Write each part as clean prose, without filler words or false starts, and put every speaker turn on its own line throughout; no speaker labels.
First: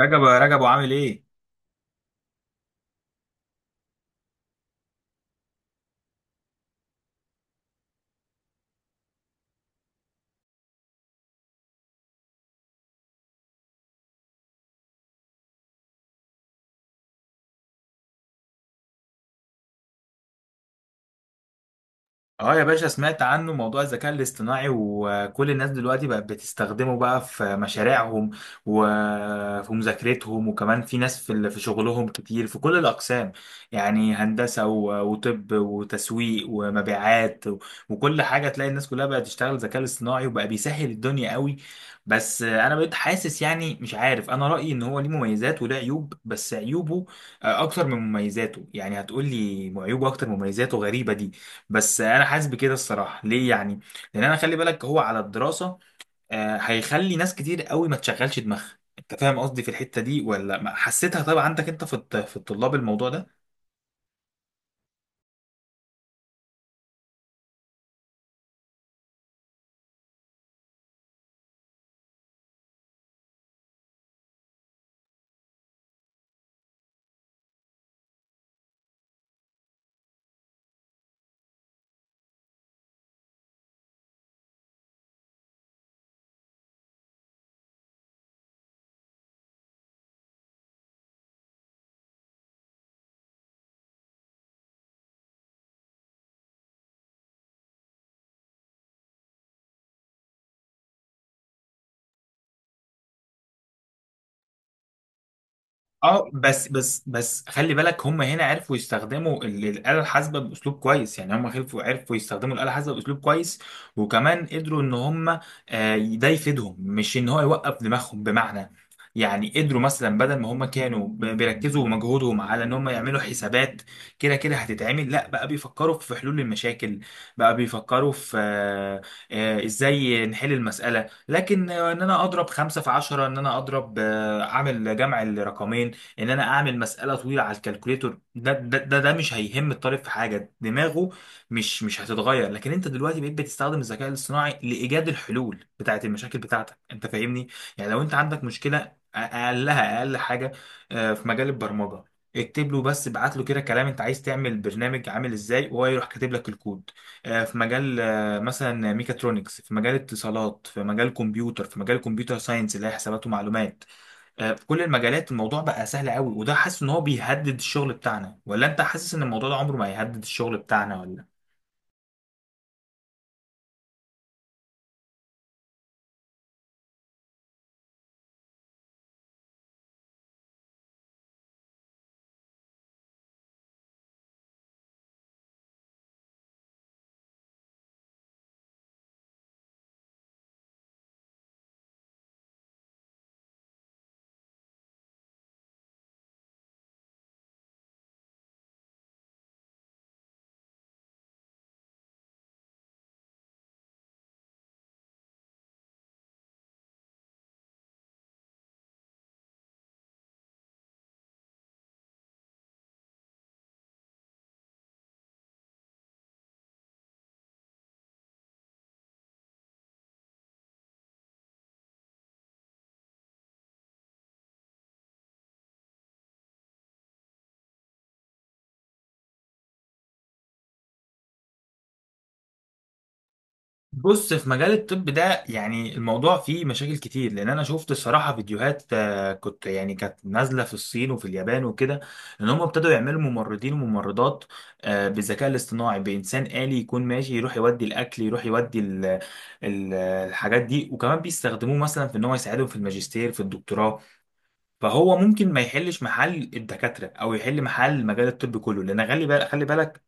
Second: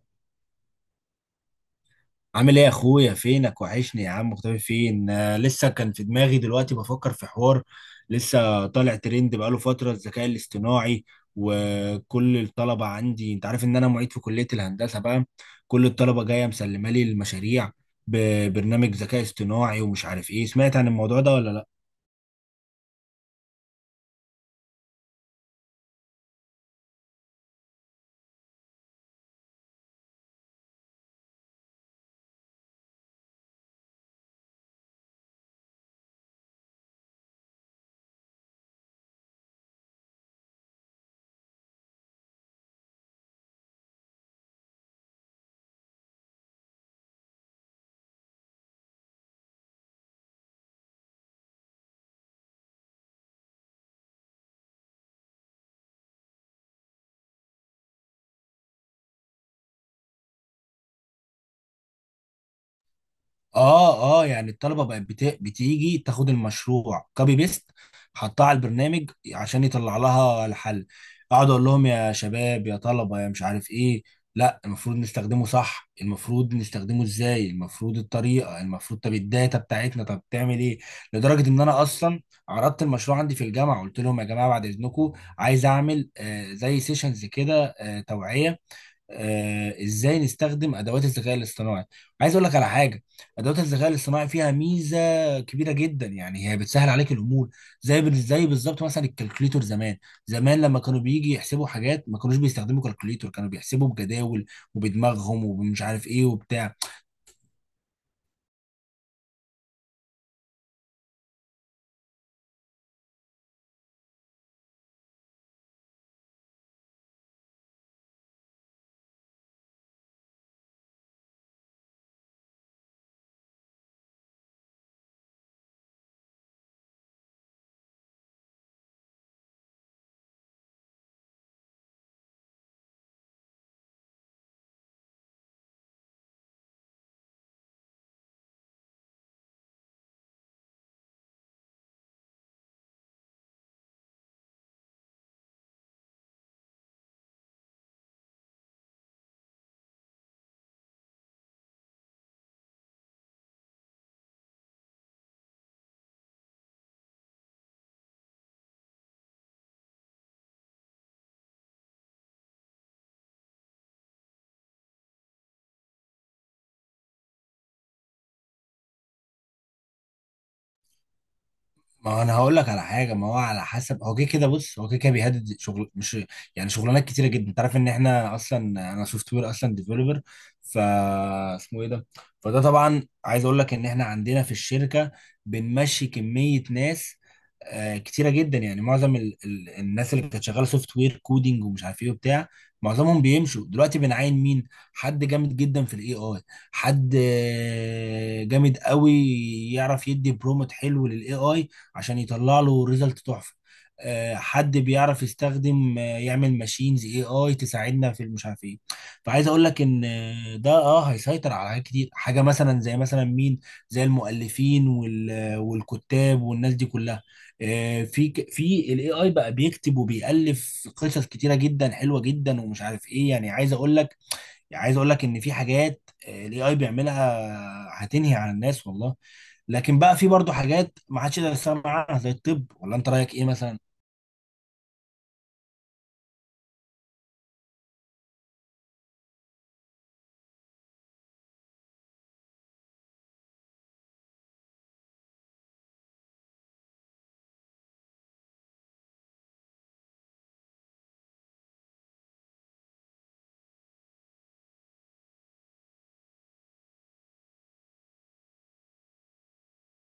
رجب يا رجب وعامل ايه؟
عامل ايه يا اخويا؟ فينك وحشني يا عم، مختفي فين؟ لسه كان في دماغي دلوقتي بفكر في حوار. لسه طالع ترند بقاله فترة الذكاء الاصطناعي، وكل الطلبة عندي، انت عارف ان انا معيد في كلية الهندسة بقى. كل الطلبة جاية مسلمة لي المشاريع ببرنامج ذكاء اصطناعي ومش عارف ايه. سمعت عن الموضوع ده ولا لا؟
اه يا باشا، سمعت عنه موضوع الذكاء الاصطناعي وكل الناس دلوقتي بقت بتستخدمه بقى في مشاريعهم وفي مذاكرتهم، وكمان في ناس في شغلهم كتير في كل الأقسام، يعني هندسة وطب وتسويق ومبيعات وكل حاجة تلاقي الناس كلها بقت تشتغل ذكاء اصطناعي، وبقى بيسهل الدنيا قوي. بس انا بقيت حاسس، يعني مش عارف، انا رأيي ان هو ليه مميزات وله عيوب، بس عيوبه اكتر من مميزاته. يعني هتقول لي عيوبه اكتر من مميزاته؟ غريبة دي. بس انا حاسس بكده الصراحه، ليه يعني؟ لان انا، خلي بالك، هو على الدراسه هيخلي ناس كتير قوي ما تشغلش دماغها. انت فاهم قصدي في الحته دي ولا حسيتها طبعا عندك انت في الطلاب الموضوع ده؟
اه اه، يعني الطلبه بقت بتيجي تاخد المشروع كوبي بيست، حطها على البرنامج عشان يطلع لها الحل. اقعد اقول لهم يا شباب يا طلبه يا مش عارف ايه، لا المفروض نستخدمه صح، المفروض نستخدمه ازاي، المفروض الطريقه المفروض، طب الداتا بتاعتنا طب تعمل ايه؟ لدرجه ان انا اصلا عرضت المشروع عندي في الجامعه، قلت لهم يا جماعه بعد اذنكم عايز اعمل آه زي سيشنز كده، آه توعيه، ازاي نستخدم ادوات الذكاء الاصطناعي. عايز اقول لك على حاجه، ادوات الذكاء الاصطناعي فيها ميزه كبيره جدا، يعني هي بتسهل عليك الامور. زي بالظبط مثلا الكالكوليتور زمان. زمان لما كانوا بيجي يحسبوا حاجات ما كانوش بيستخدموا كالكوليتور، كانوا بيحسبوا بجداول وبدماغهم ومش عارف ايه
اه، بس
وبتاع.
بس بس خلي بالك، هم هنا عرفوا يستخدموا الآلة الحاسبة بأسلوب كويس. يعني هم عرفوا يستخدموا الآلة الحاسبة بأسلوب كويس، وكمان قدروا ان هم ده يفيدهم، مش ان هو يوقف دماغهم. بمعنى، يعني قدروا مثلا، بدل ما هم كانوا بيركزوا مجهودهم على ان هم يعملوا حسابات كده كده هتتعمل، لا، بقى بيفكروا في حلول المشاكل. بقى بيفكروا في ازاي نحل المسألة، لكن ان انا اضرب خمسة في 10، ان انا اضرب آه، اعمل جمع الرقمين، ان انا اعمل مساله طويله على الكالكوليتور، ده مش هيهم الطالب في حاجه. دماغه مش هتتغير. لكن انت دلوقتي بقيت بتستخدم الذكاء الاصطناعي لايجاد الحلول بتاعه المشاكل بتاعتك. انت فاهمني؟ يعني لو انت عندك مشكله اقلها، اقل حاجه في مجال البرمجه، اكتب له بس، ابعت له كده كلام انت عايز تعمل برنامج عامل ازاي، وهو يروح كاتب لك الكود. في مجال مثلا ميكاترونكس، في مجال اتصالات، في مجال كمبيوتر، في مجال كمبيوتر ساينس اللي هي حسابات ومعلومات، في كل المجالات الموضوع بقى سهل قوي. وده، حاسس ان هو بيهدد الشغل بتاعنا، ولا انت حاسس ان الموضوع ده عمره ما هيهدد الشغل بتاعنا ولا؟
ما هو انا هقول لك على حاجه، ما هو على حسب، هو كده كده، بص هو كده كده بيهدد شغل، مش يعني شغلانات كتيره جدا. انت عارف ان احنا اصلا، انا سوفت وير اصلا ديفلوبر، ف اسمه ايه ده، فده طبعا عايز اقول لك ان احنا عندنا في الشركه بنمشي كميه ناس كتيره جدا. يعني معظم الناس اللي كانت شغاله سوفت وير كودينج ومش عارف ايه وبتاع، معظمهم بيمشوا دلوقتي. بنعين مين؟ حد جامد جدا في الاي اي، حد جامد قوي، يعرف يدي برومت حلو للاي اي عشان يطلع له ريزلت تحفه، حد بيعرف يستخدم يعمل ماشينز اي اي تساعدنا في مش عارف ايه. فعايز اقول لك ان ده اه هيسيطر على حاجات كتير. حاجه مثلا زي مثلا مين؟ زي المؤلفين والكتاب والناس دي كلها. في في الاي اي بقى بيكتب وبيألف قصص كتيره جدا حلوه جدا ومش عارف ايه. يعني عايز اقول لك، يعني عايز اقول لك ان في حاجات الاي اي بيعملها هتنهي عن الناس والله. لكن بقى في برضه حاجات ما حدش يقدر يستغنى عنها زي الطب، ولا انت رايك ايه مثلا؟
بص، في مجال الطب ده يعني الموضوع فيه مشاكل كتير، لان انا شفت الصراحه فيديوهات كنت، يعني كانت نازله في الصين وفي اليابان وكده، ان هم ابتدوا يعملوا ممرضين وممرضات بالذكاء الاصطناعي، بانسان آلي يكون ماشي يروح يودي الاكل، يروح يودي الحاجات دي. وكمان بيستخدموه مثلا في ان هو يساعدهم في الماجستير، في الدكتوراه. فهو ممكن ما يحلش محل الدكاتره، او يحل محل مجال الطب كله، لان خلي بالك خلي بالك،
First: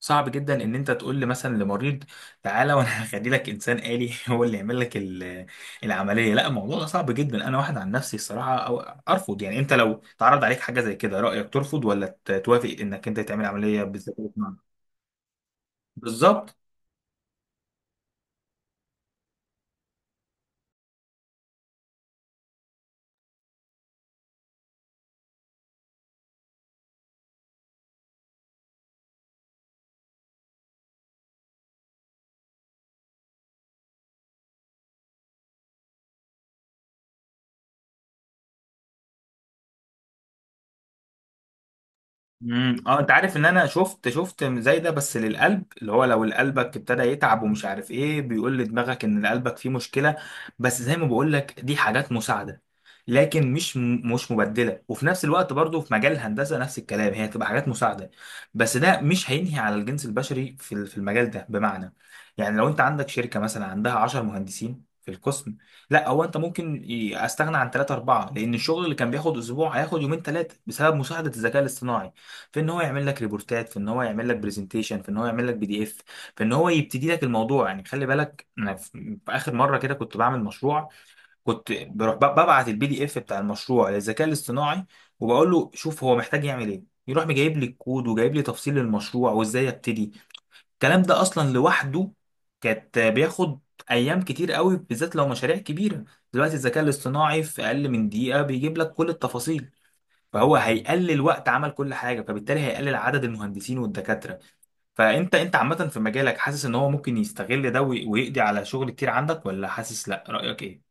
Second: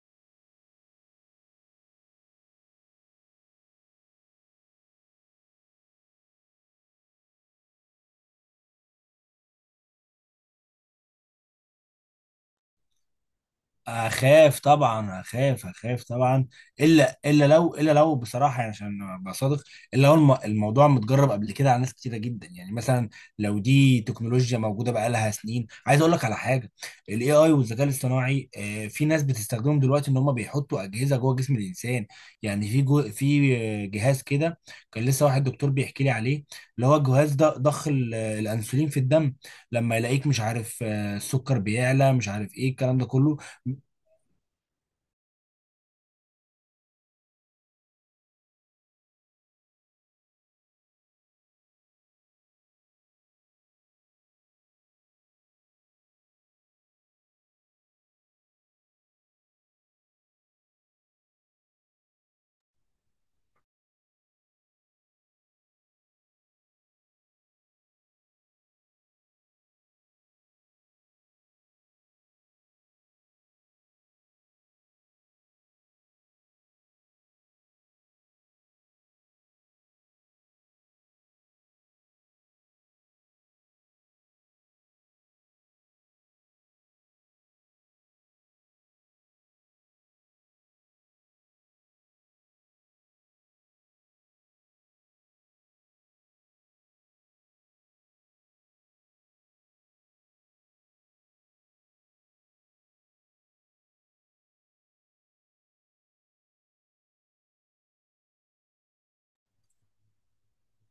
صعب جدا ان انت تقول لي مثلا لمريض تعالى وانا هخلي لك انسان آلي هو اللي يعمل لك العمليه. لا، الموضوع ده صعب جدا. انا واحد عن نفسي الصراحه أو ارفض. يعني انت لو تعرض عليك حاجه زي كده، رايك ترفض ولا توافق انك انت تعمل عمليه بالذكاء الاصطناعي؟
اخاف طبعا، اخاف، اخاف طبعا.
بالظبط.
الا الا لو، الا لو بصراحه يعني عشان ابقى صادق، الا لو الموضوع متجرب قبل كده على ناس كتيره جدا. يعني مثلا لو دي تكنولوجيا موجوده بقالها سنين. عايز اقول لك على حاجه، الاي اي والذكاء الاصطناعي في ناس بتستخدمهم دلوقتي ان هم بيحطوا اجهزه جوه جسم الانسان. يعني في جو، في جهاز كده، كان لسه واحد دكتور بيحكي لي عليه، اللي هو الجهاز ده ضخ الانسولين في الدم لما يلاقيك مش عارف، السكر بيعلى مش عارف ايه الكلام
اه،
ده
انت
كله.
عارف ان انا شفت زي ده، بس للقلب، اللي هو لو قلبك ابتدى يتعب ومش عارف ايه، بيقول لدماغك ان قلبك فيه مشكله. بس زي ما بقول لك، دي حاجات مساعده، لكن مش مبدله. وفي نفس الوقت برضو في مجال الهندسه نفس الكلام، هي تبقى حاجات مساعده، بس ده مش هينهي على الجنس البشري في المجال ده. بمعنى، يعني لو انت عندك شركه مثلا عندها 10 مهندسين في القسم، لا، هو انت ممكن استغنى عن ثلاثة أربعة، لأن الشغل اللي كان بياخد أسبوع هياخد يومين ثلاثة بسبب مساعدة الذكاء الاصطناعي في ان هو يعمل لك ريبورتات، في ان هو يعمل لك برزنتيشن، في ان هو يعمل لك PDF، في ان هو يبتدي لك الموضوع. يعني خلي بالك، انا في اخر مره كده كنت بعمل مشروع، كنت بروح ببعت البي دي اف بتاع المشروع للذكاء الاصطناعي، وبقول له شوف هو محتاج يعمل ايه، يروح مجايب لي الكود وجايب لي تفصيل المشروع وازاي ابتدي. الكلام ده اصلا لوحده كانت بياخد ايام كتير قوي، بالذات لو مشاريع كبيره. دلوقتي الذكاء الاصطناعي في اقل من دقيقه بيجيب لك كل التفاصيل، فهو هيقلل وقت عمل كل حاجه، فبالتالي هيقلل عدد المهندسين والدكاتره. فانت عامه في مجالك، حاسس ان هو ممكن يستغل ده ويقضي على شغل كتير عندك، ولا حاسس لا؟ رايك ايه؟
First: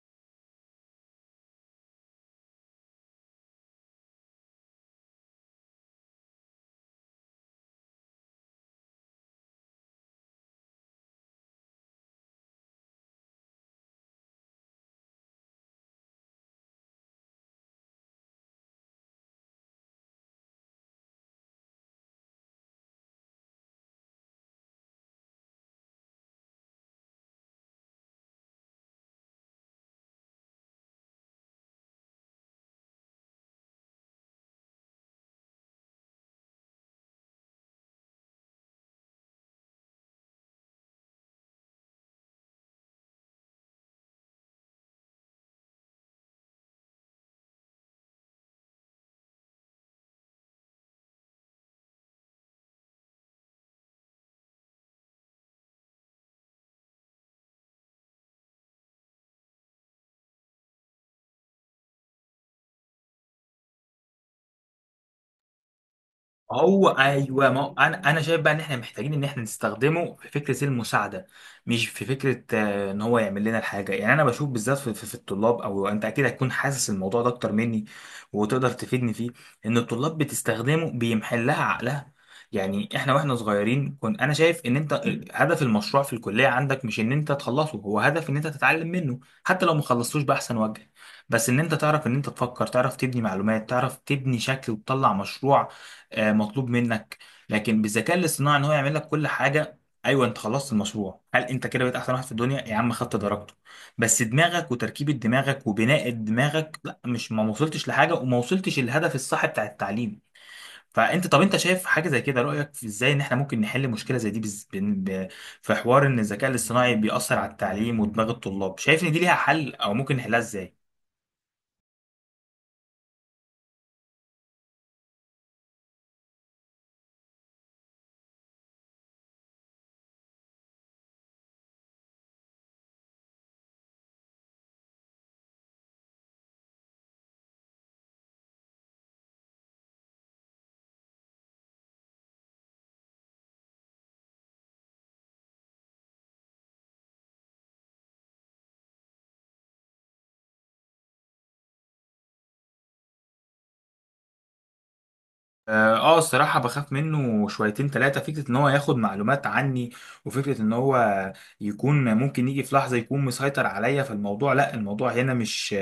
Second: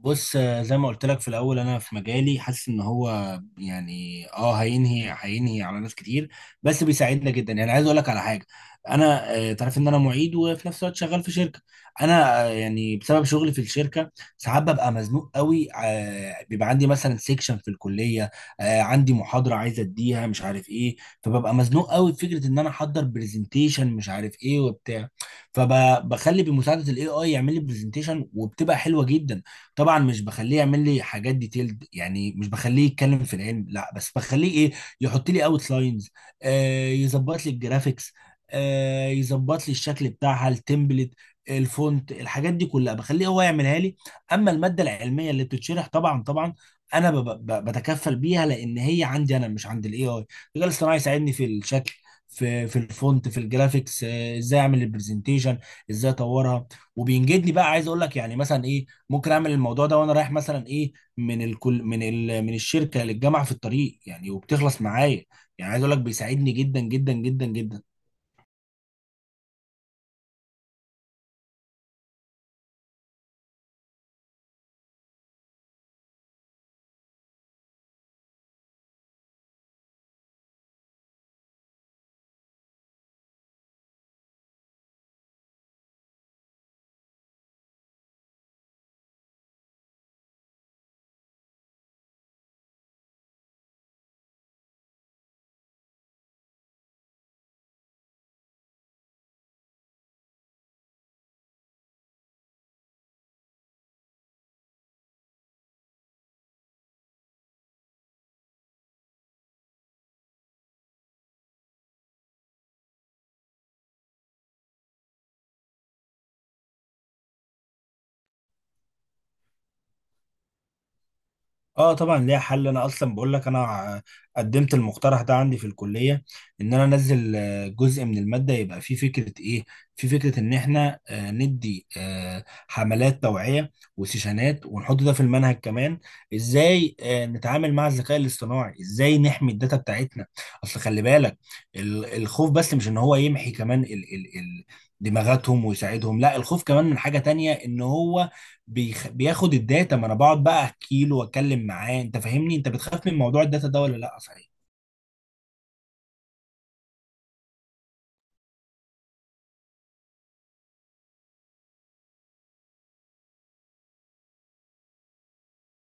بص، زي ما قلت لك في الاول، انا في مجالي حاسس ان هو يعني اه هينهي، هينهي على ناس كتير، بس بيساعدنا جدا. يعني عايز اقول لك على حاجه، انا تعرف ان انا معيد وفي نفس الوقت شغال في شركه. انا يعني بسبب شغلي في الشركه ساعات ببقى مزنوق قوي، بيبقى عندي مثلا سيكشن في الكليه، عندي محاضره عايز اديها مش عارف ايه. فببقى مزنوق قوي في فكره ان انا احضر برزنتيشن مش عارف ايه وبتاع، فبخلي بمساعده الاي اي يعمل لي برزنتيشن وبتبقى حلوه جدا. طبعا مش بخليه يعمل لي حاجات ديتيلد، يعني مش بخليه يتكلم في العلم لا، بس بخليه ايه، يحط لي اوت لاينز، آه يظبط لي الجرافيكس، آه يظبط لي الشكل بتاعها، التمبلت، الفونت، الحاجات دي كلها بخليه هو يعملها لي. اما الماده العلميه اللي بتتشرح طبعا طبعا انا بتكفل بيها، لان هي عندي انا مش عند الاي اي. الذكاء الاصطناعي يساعدني في الشكل، في الفونت، في الجرافيكس، ازاي اعمل البرزنتيشن، ازاي اطورها. وبينجدني بقى. عايز اقول لك يعني مثلا ايه، ممكن اعمل الموضوع ده وانا رايح مثلا ايه من الكل، من من الشركه للجامعه في الطريق يعني، وبتخلص معايا. يعني عايز اقول لك بيساعدني جدا
هو
جدا جدا
ايوه، ما هو
جدا.
انا شايف بقى ان احنا محتاجين ان احنا نستخدمه في فكره المساعده، مش في فكره ان هو يعمل لنا الحاجه. يعني انا بشوف بالذات في الطلاب، او انت اكيد هتكون حاسس الموضوع ده اكتر مني وتقدر تفيدني فيه، ان الطلاب بتستخدمه بيمحل لها عقلها. يعني احنا واحنا صغيرين، كنت انا شايف ان انت هدف المشروع في الكليه عندك مش ان انت تخلصه، هو هدف ان انت تتعلم منه، حتى لو ما خلصتوش باحسن وجه، بس ان انت تعرف ان انت تفكر، تعرف تبني معلومات، تعرف تبني شكل وتطلع مشروع مطلوب منك. لكن بالذكاء الاصطناعي ان هو يعمل لك كل حاجه، ايوه انت خلصت المشروع، هل انت كده بقيت احسن واحد في الدنيا يا عم؟ خدت درجته بس، دماغك وتركيبه دماغك وبناء دماغك لا، مش، ما وصلتش لحاجه وما وصلتش الهدف الصح بتاع التعليم. فانت، طب انت شايف حاجه زي كده، رايك في ازاي ان احنا ممكن نحل مشكله زي دي، في حوار ان الذكاء الاصطناعي بيأثر على التعليم ودماغ الطلاب؟ شايف ان دي ليها حل، او ممكن نحلها ازاي؟
اه طبعا ليها حل، انا اصلا بقول لك، قدمت المقترح ده عندي في الكليه، ان انا انزل جزء من الماده يبقى فيه فكره ايه، في فكره ان احنا ندي حملات توعيه وسيشنات، ونحط ده في المنهج كمان. ازاي نتعامل مع الذكاء الاصطناعي، ازاي نحمي الداتا بتاعتنا. اصل خلي بالك، الخوف بس مش ان هو يمحي كمان ال ال ال دماغاتهم ويساعدهم لا، الخوف كمان من حاجه تانية ان هو بياخد الداتا. ما انا بقعد بقى احكي له واتكلم معاه. انت فاهمني؟ انت بتخاف من موضوع الداتا ده ولا لا صحيح؟
اه الصراحة بخاف منه شويتين تلاتة. فكرة ان هو ياخد معلومات عني، وفكرة ان هو يكون ممكن يجي في لحظة يكون مسيطر عليا، فالموضوع لا، الموضوع هنا مش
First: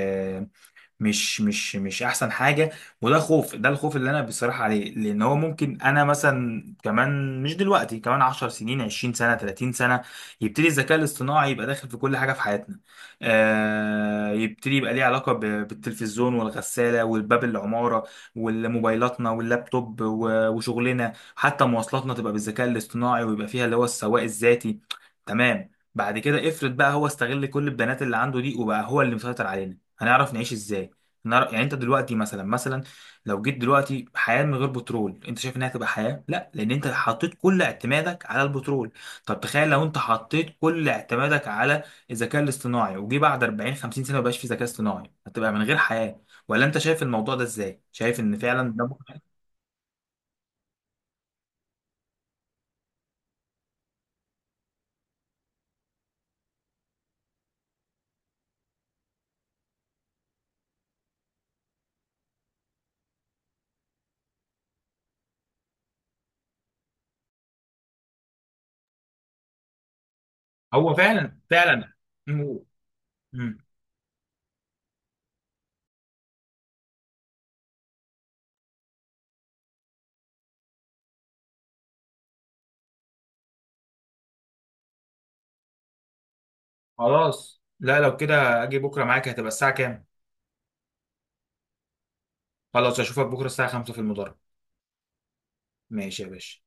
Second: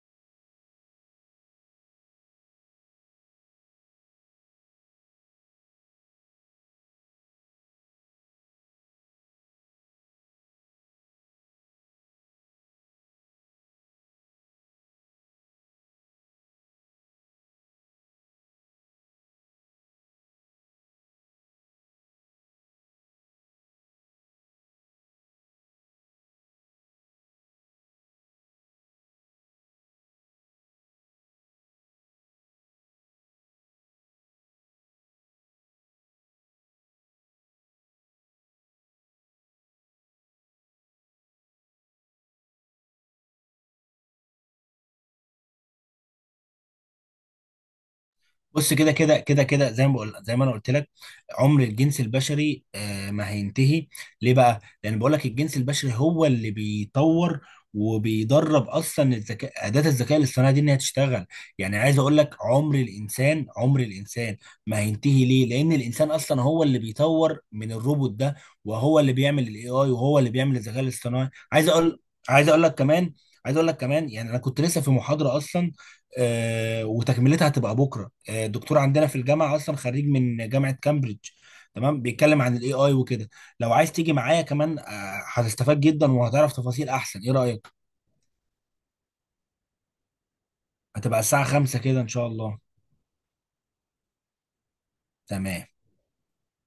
مش مش مش احسن حاجه. وده خوف، ده الخوف اللي انا بصراحه عليه، لان هو ممكن انا مثلا كمان مش دلوقتي، كمان 10 سنين، 20 سنه، 30 سنه، يبتدي الذكاء الاصطناعي يبقى داخل في كل حاجه في حياتنا. يبتدي يبقى ليه علاقه بالتلفزيون والغساله والباب العماره والموبايلاتنا واللابتوب وشغلنا، حتى مواصلاتنا تبقى بالذكاء الاصطناعي، ويبقى فيها اللي هو السواق الذاتي. تمام، بعد كده افرض بقى هو استغل كل البيانات اللي عنده دي، وبقى هو اللي مسيطر علينا، هنعرف نعيش ازاي؟ يعني انت دلوقتي مثلا لو جيت دلوقتي حياه من غير بترول، انت شايف انها تبقى حياه؟ لا، لان انت حطيت كل اعتمادك على البترول. طب تخيل لو انت حطيت كل اعتمادك على الذكاء الاصطناعي، وجي بعد 40 50 سنه مبقاش في ذكاء اصطناعي، هتبقى من غير حياه. ولا انت شايف الموضوع ده ازاي؟ شايف ان فعلا
بص
ده
كده
ممكن؟
كده كده كده زي ما بقول، زي ما انا قلت لك، عمر الجنس البشري ما هينتهي. ليه بقى؟ لان بقول لك الجنس البشري هو اللي بيطور وبيدرب اصلا الذكاء، اداه الذكاء الاصطناعي دي، انها تشتغل. يعني عايز اقول لك، عمر الانسان، عمر الانسان ما هينتهي. ليه؟ لان الانسان اصلا هو اللي بيطور من الروبوت ده، وهو اللي بيعمل الاي اي، وهو اللي بيعمل الذكاء
هو
الاصطناعي.
فعلا،
عايز
فعلا.
اقول، عايز
مم.
اقول لك كمان، عايز
مم.
اقول لك كمان يعني انا كنت لسه في محاضره اصلا، وتكملتها هتبقى بكره. دكتور عندنا في الجامعه اصلا خريج من جامعه كامبريدج، تمام، بيتكلم عن الاي اي وكده. لو عايز تيجي معايا كمان، هتستفاد جدا وهتعرف تفاصيل احسن. ايه
خلاص،
رايك؟
لا لو كده اجي بكره معاك. هتبقى الساعه كام؟
هتبقى الساعه 5 كده ان شاء الله.
خلاص، اشوفك بكره الساعه 5 في المدرج.
تمام.
ماشي يا باشا.